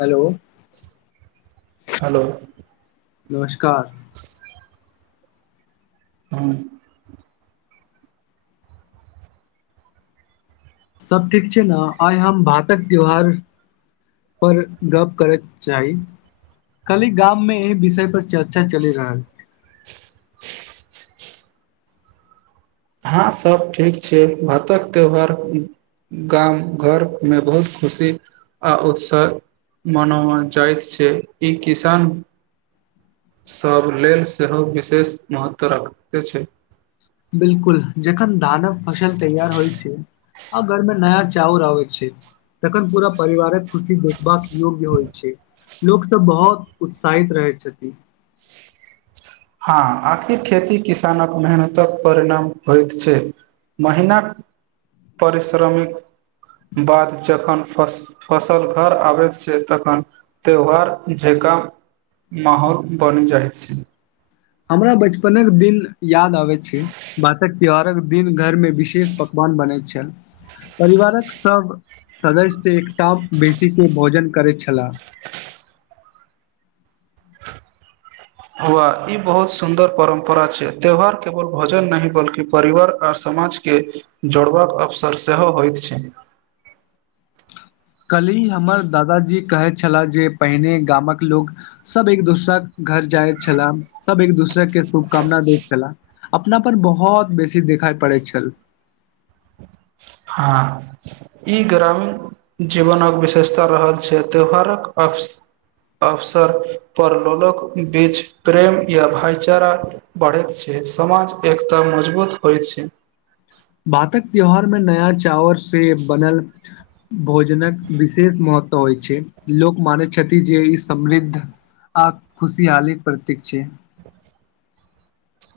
hello hello नमस्कार [inaudible] हँ सभ ठीक छै ने आइ हम भारतक त्यौहार पर गप करय चाही काल्हि गाम में एहि विषय पर चर्चा चलि रहल हँ सब ठीक छै भारतक त्यौहार गाम घरमे बहुत खुशी आ उत्साह मनाओल जाइत छै ई किसान सभ लेल सेहो विशेष महत्व रखैते छै बिलकुल जखन धानक फसल तैयार होइ छै आ घरमे नया चाउर आबय छै तखन पूरा परिवारक खुशी देखबाक योग्य होइ छै लोकसभ बहुत उत्साहित रहै छथिन हँ आखिर खेती किसानक मेहनतक परिणाम होइत छै महिनाक परिश्रमिक बाद जखन फस फसल घर आबैत छै तखन त्यौहार जे का माहौल बने जाइत छै हमरा बचपनक के दिन याद आबे छै भातक त्योहारक दिन घर में विशेष पकवान बनैत छै परिवारक सब सदस्य से एकटाप बेटी के भोजन करैत छलाह हुआ ई बहुत सुन्दर परम्परा छै त्यौहार केवल भोजन नहि बल्कि परिवार आर स समाज के जोड़बाक अवसर सेहो होइत छै [inaudible] काल्हि हमर दादाजी कहै छला जे पहिने गामक लोक सब एक दोसरा घर जाय छलाह सब एक दूसराे के शुभकामना दैत छलाह अपना पर बहुत बेसी देख पड़ैत छल हँ ई ग्रामीण जीवनक विशेषता रहल छै त्यौहारक अव अवसर पर लोकक बीच प्रेम या भाईचारा बढ़ैत छै समाज एकता मजबूत होइ छै भातक त्यौहार मे नया चावर से बनल भोज जनक विशेष महत्व होइ छै लोक मानै छथि जे ई समृद्ध आ खुशी हाली प्रतीक छै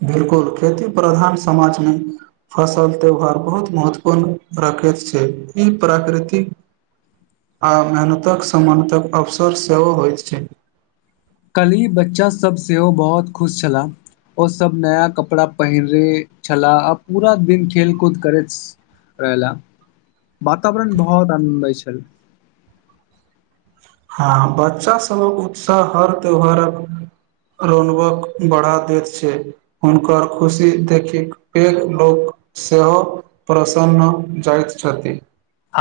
बिलकुल खेती प्रधान समाज मे फसल त्योहार बहुत महत्वपूर्ण रखे छै ई प्राकृतिक आ मेहनतक समानतक अवसर सेहो होइत छै कल्ही बच्चासभ सेहो बहुत खुश छलाह ओ सब नया कपड़ा पहिरे छलाह आ पूरा दिन खेल कूद करैत रहयला वातावरण बहुत आनन्दमय छल हँ बच्चा सबक उत्साह हर त्यौहारक रोनबक बढ़ा दैत छै हुनकर खुशी देखिक पैघ लोक सेहो प्रसन्न जाइत छथि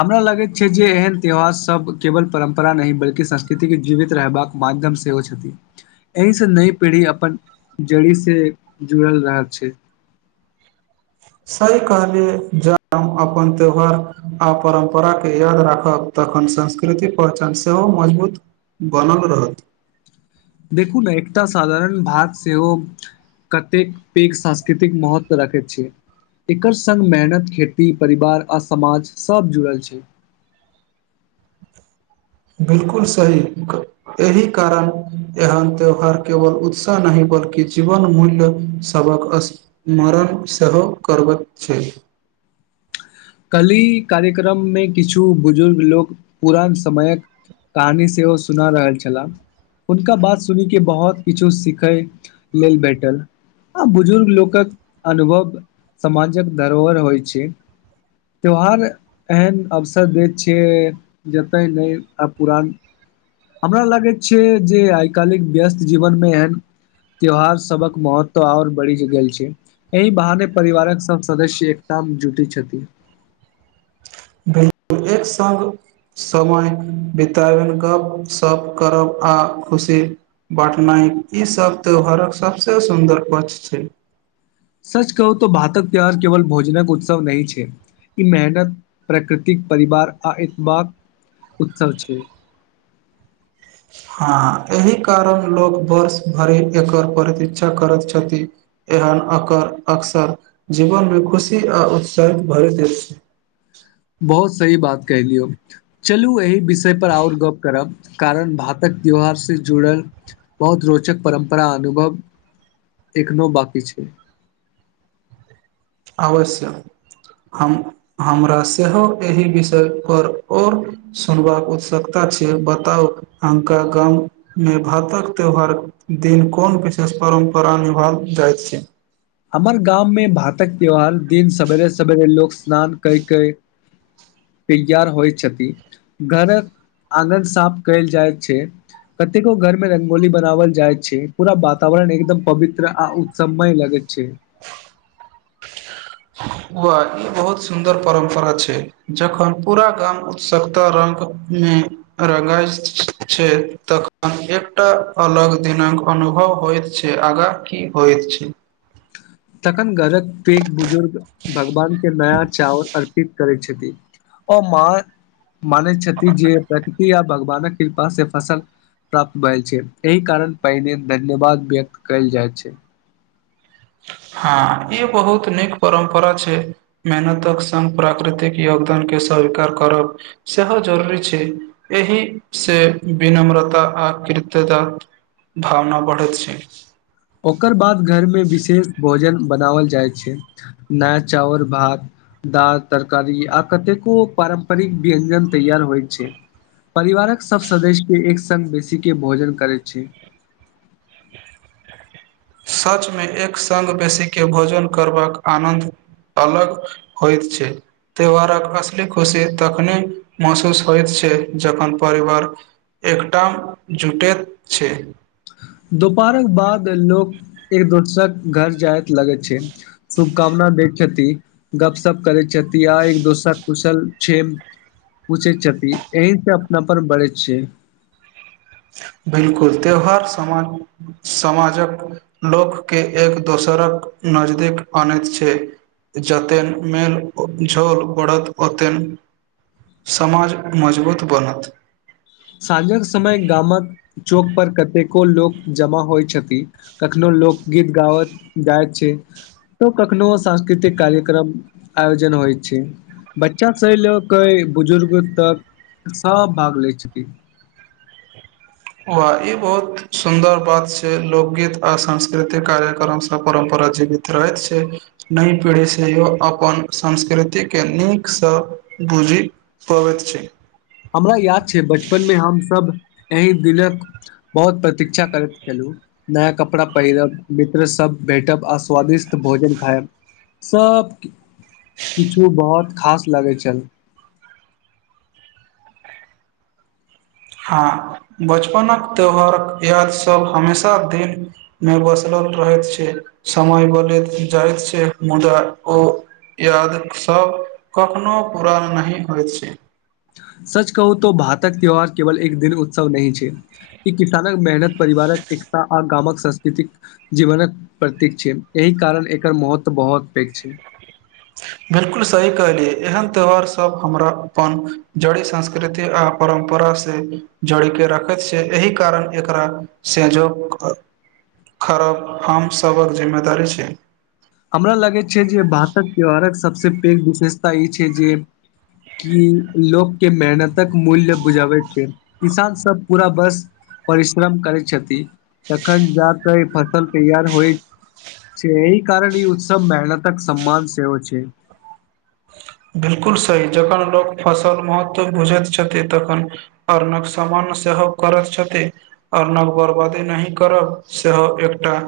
हमरा लागैत छै जे एहेन त्योहार सब केवल परम्परा नहि बल्कि संस्कृतिक के जीवित रहबाक माध्यम से सेहो छथि एहिसँ नई पीढ़ी अपन जड़ी से जुड़ल रहल छै सही कहलियै ज हम अपन त्योहार आ परम्परा के याद राखब तखन संस्कृति पहचान सेहो मजबूत बनल रहत देखू ने एकटा साधारण भात सेहो कतेक पैघ सांस्कृतिक महत्व राखैत छय एकर संग मेहनत खेती परिवार आ समाज सभ जुड़ल छै बिलकुल सही एहि कारण एहन त्यौहार केवल उत्साह नहि बल्कि जीवन मूल्य सभक स्मरण सेहो करबैत छै कलही कार्यक्रममे किछु बुजुर्ग लोक पुरान समयक कहानी सेहो सुना रहल छला हुनका बात सुनी के बहुत किछु सिखय लेल भेटल आ बुजुर्ग लोकक अनुभव समाजक धरोहर होइ छै त्यौहार एहन अवसर दैत छियै जतय नइ आ पुरान हमरा लागैत छै जे आइ कालिक व्यस्त जीवनमे एहन त्यौहार सबक महत्व आओर बढ़ि गेल छै एहि बहाने परिवारक सब सदस्य एकटा आम जुटैत छथि भेल एक सङ्ग समय बितबनि गपशप करब आ खुशी बटनाइ ईसभ त्यौहारक सभसँ सुन्दर पक्ष छै सच कहू त भातक प्यार केवल भोजनक उत्सव नहि छै ई मेहनत प्रकृतिक परिवार आ एक बाद उत्सव छै हँ एहि कारण लोक वर्ष भरि एकर प्रतीक्षा करैत छथिन एहन अकर अक्सर जीवन मे खुशी आ उत्साहित भरैत अछि हु सही बात कहहि लियौ चलू एहि विषय पर आओर गप करब कारण भातक त्यौोहार से जुड़ल बहुत रोचक परम्परा अनुभव एखनो बाकी छै अवश्य हम हमरा सेहो एहि विषय पर और सुनबाक उत्सुकता छै बताउ हका गावमे भातक त्यौहार दिन कोन विशेषता परम्परा निभाय जाइत छै हमर गामवमे भातक त्योहार दिन सवेरे सवेरे लोक स्नान कय कय तैयर होइ छथि घरक आगन साफ कयल जाइ छै कतेको घर में रंगोली बनावल जाय छै पूरा वातावरण एकदम पवित्र आ उत्सवमय लगे छै वाह ई बहुत सुन्दर परम्परा छै जखन पूरा गाम उत्सुकता रंग मे रंगइत छै तखन एकटा अलग दिनक अनु उभव होइत छै आगा की होइत छै तखन घरक पैग बुजुर्ग भगवान के नया चाउर अर्पि त करै छथि ओ मान छथि जे प्रकृति भगवानक कृपा से फसल प्राप्त भेल छै एहि कारण पहिने धन्यवाद व्यक्त कयल जाय छै हँ ई बहुत नीक परम्परा छै मेहनतक संग प्राकृतिक यो दान के स्वीकार करब सेहो जरूरी छै एहि से विनम्रता आ कृतता भावना बढ़ैत छै ओकर बाद घरमे विशे शेष भोजन बनावल जाइ छै नया चावल भात दाल तरकारी आ कतेको पारम्परिक व्यञ्जन तैयार होइ छै परिवारक सभ सदस्यके एक संग बेसीे के भोजन करै छै [inaudible] सचमे एक संग बेसीके भोजन करबाक आनन्द अलग होइत छै त्यौहारक असली खुशी तखने महसूस होइत छै जखन परिवार एकटाम जुटेत छै [inaudible] दुपहरक बाद लोग एक दोसर घर जायत लगे छै शुभकामना दे छथि गपशप करै छथि आ एक दोसर कुशल छेम पूछै छथि एहिसँ अपनापन बढ़ैत छै बिलकुल त्यौहार समाजक लोकके एक दोसर रक नजदीक अनैत छै जतेन मेेल झोल बढ़त ओतेन समाज मजबूत बनत साँझक समय गामक चौक पर कतेको लोक जमा होइ छथिन कखनो लोक गीत गाबत जायत छै त कखनो सांस्कृतिक कार्यक्रम आयोजन होइ छै बच्चा स लऽ क बुजुर्ग तक सभ भाग लै छथि वाह ई बहुत सुन्दर बात छै लोकगीत आ सांस्कृतिक कार्यक्रम सब परम्परा जीवित रहैत छै नइ पीढ़ी सेहो अपन संस्कृति के नीकसँ बुझी पबैत छी हमरा याद छै बचपनमे हमसभ एहि दिनक बहुत प्रतीक्षा करैत छलु नया कपड़ा पहिरब मित्र सब बैठब आस्वादिष्ट भोजन खायब सब किछु बहुत खास लगैत छल हँ बचपनक त्यौहारक यादसभ हमेशा दिलमे बसलहु रहैत छै समय बदलैत जाइत छै मुदा ओ यादसभ कखनो पूरा नहि होइत छै सच कहू त भातक त्यौहार केवल एक दिन उत्सव नहि छै किसानक मेहनत परिवारक एकता आ गामक संस्कृतिक जीवनक प्रतीक छै एहि कारण एकर महत्व बहुत पैघ छै बिलकुल सही कहलियै एहन त्योहार सब हमरा अपन जड़ी संस्कृति आ परम्प परा से जोड़ के रखैत छै एहि कारण एकरा सजो खरब हम सभक जिम्मेदारी छी हमरा लागैत छै जे भातक त्यौहारक सभसँ पैघ विशेषता ई छै जे कि लोकके मेहनतक मूल्य बुझाबै छै किसान सब पूरा बस परिश्रम करै छथि तखन जा क इ फसल तैयार होइ छै एहि कारण ई उत्सव मेहनतक सम्मान सेहो छै बिलकुल सही जखन लोक फसल महत्व बुझैत छथिन तखन अर्नक सामान सेहो करैत छथि आर नव बर्बादी नहि करब सेहो एकटा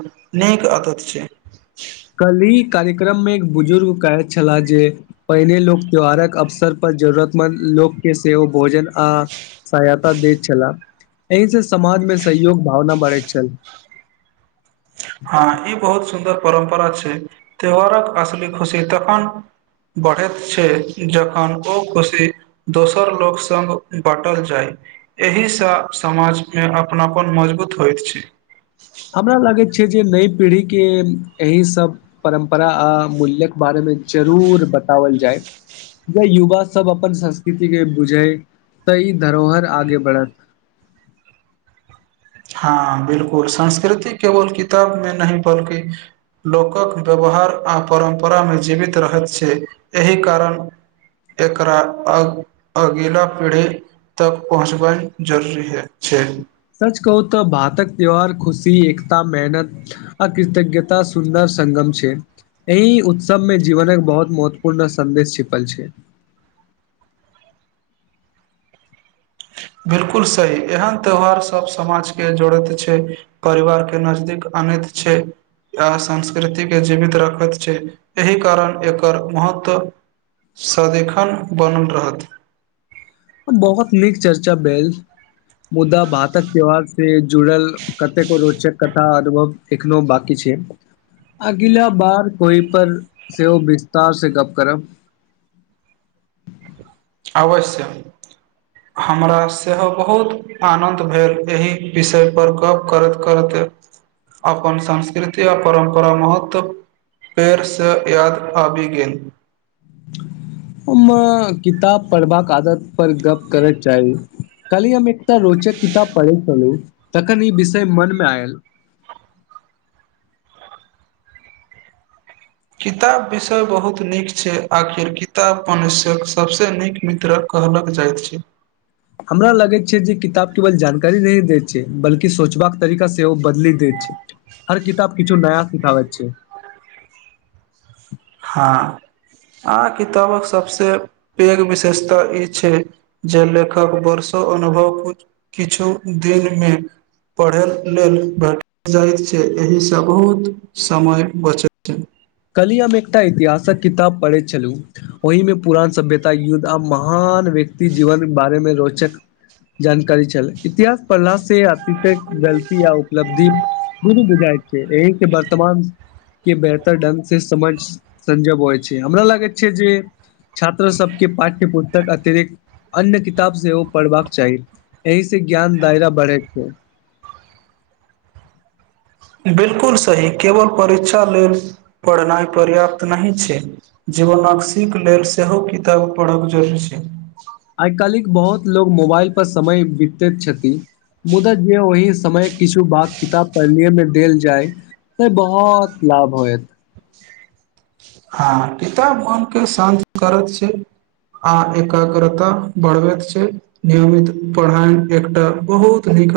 नीक आदत छै कली कार्यक्रम मे एक बुजुर्ग कहैत छलाह जे पहिने लोक त्यौहारक अवसर पर जरूरतमन्द लोकके सेहो ओ भोजन आ साय ता दैत छलाह एहि से समाज मे सहयोग भावना बढ़ैत छल हँ ई बहुत सुन्दर परम्परा छै त्यौहारक असली खुशी तखन बढ़ैत छै जखन ओ खुशी दोसर लोक सङ्ग बाँटल जाय एहिसँ समाजमे अपनापन मजबूत होइत छै हमरा लागैत छै जे नई पीढ़ीके एहि सब परम्परा आ मूल्यके बारेमे मे जरूर बताओल जाय जे युवा सब अपन संस्कृति के बुझै त ई धरोहर आगे बढ़त हँ बिलकुल संस्कृति केवल किताब में नहि बल्कि लोकक व्यवहार आ परम्परामे जीवित रहैत छै एहि कारण एकरा अगिला पीढ़ी तक पहुँचबइ जरूरी ह छै सच कहू तऽ भातक त्यौहार खुशी एकता मेहनत अ कृतज्ञता सुन्दर संगम छै एहिही उत्सवमें जीवनक बहुत महत्वपूर्ण संदेश छिपल छै ह [inaudible] बिलकुल सी एहन त्यौहार सब समाज के जोड़ैत छै परिवार के नजदीक अने छै आ संस्कृतिके जीवित रखैत छै एहि कारण एकर महत्व सदिखन बनल रहत बहुत नीक चर्चा भैल मुदा भातक त्यौहार से जुड़ल कतेको रोचक कथा अनुभव एखनो बकी छै छै अगिला बार कोई पर सेहो ओ विस्तार से गप करब [inaudible] आवश्य हमरा सेहो बहुत आनन्द भेल एहि विषय पर गप करैत करैत अपन संस्कृति आ परम्परा महत्व पेरसँ याद आबी गेल हमा किताब पढ़बाक आदत पर गप करय चाही कहली हम एक टा रोचक किताब पढ़ै छललू तखन ई विषय मनमे आयल किताब विषय बहुत नीक छै आखिर किताब पनुष्यक सभस नीक मित्रक कहलक जाइत छै हमरा लगैत छै जे किताब केवल जानकारी नहि दै छै बल्कि सोचबाक तरीका से ओ बदली द छै हर किताब किछु नया सिखाबैत छै हँ आ किताबक सबस पैघ विशेषता ई छै जे लेखक बरसो अनुभव किछु दिनमे पढ़य लेल भेट जाइत छै एहिसँ बहुत समय बचैत छै कली हममे एकटा इतिहासक किताब पढ़ैत छलू ओहिमे पुरान सभ्यता युद्ध आ महान व्यक्ति जीवन बारेमे रोचक जानकारी चल इतिहास पढ़ला से तक गलती आ उपलब्धि दूनु बुझाइत छै एहिसँ वर्तमान के बेहतर ढंग से समझ संजब होइ छै हमरा लागै छै जे छात्र सबके पाठ्य पुस्तक अतिरिक्त अन्य किताब से ओ पढ़बाक चाही एहि से ज्ञान दायरा बढ़े छै बिलकुल सही केवल परीक्षा लेल पढ़नाइ पर्याप्त नाहि छै जीवनाक्षीक लेल सेहो किताब पढ़क जरूरी छै आइ काल्हि बहुत लोकोग मोबाइल परर समय बितैत छथिन मुदा जे ओहि समय किछु बाग किताब पढ़लिय मे देल जाय नहि बहुत लाभ होयत हँ किताब मोनके शान्त करत छै आ एकाग्रता बढ़बैत छै नियमित पढ़ाइ एकटा बहुत नीक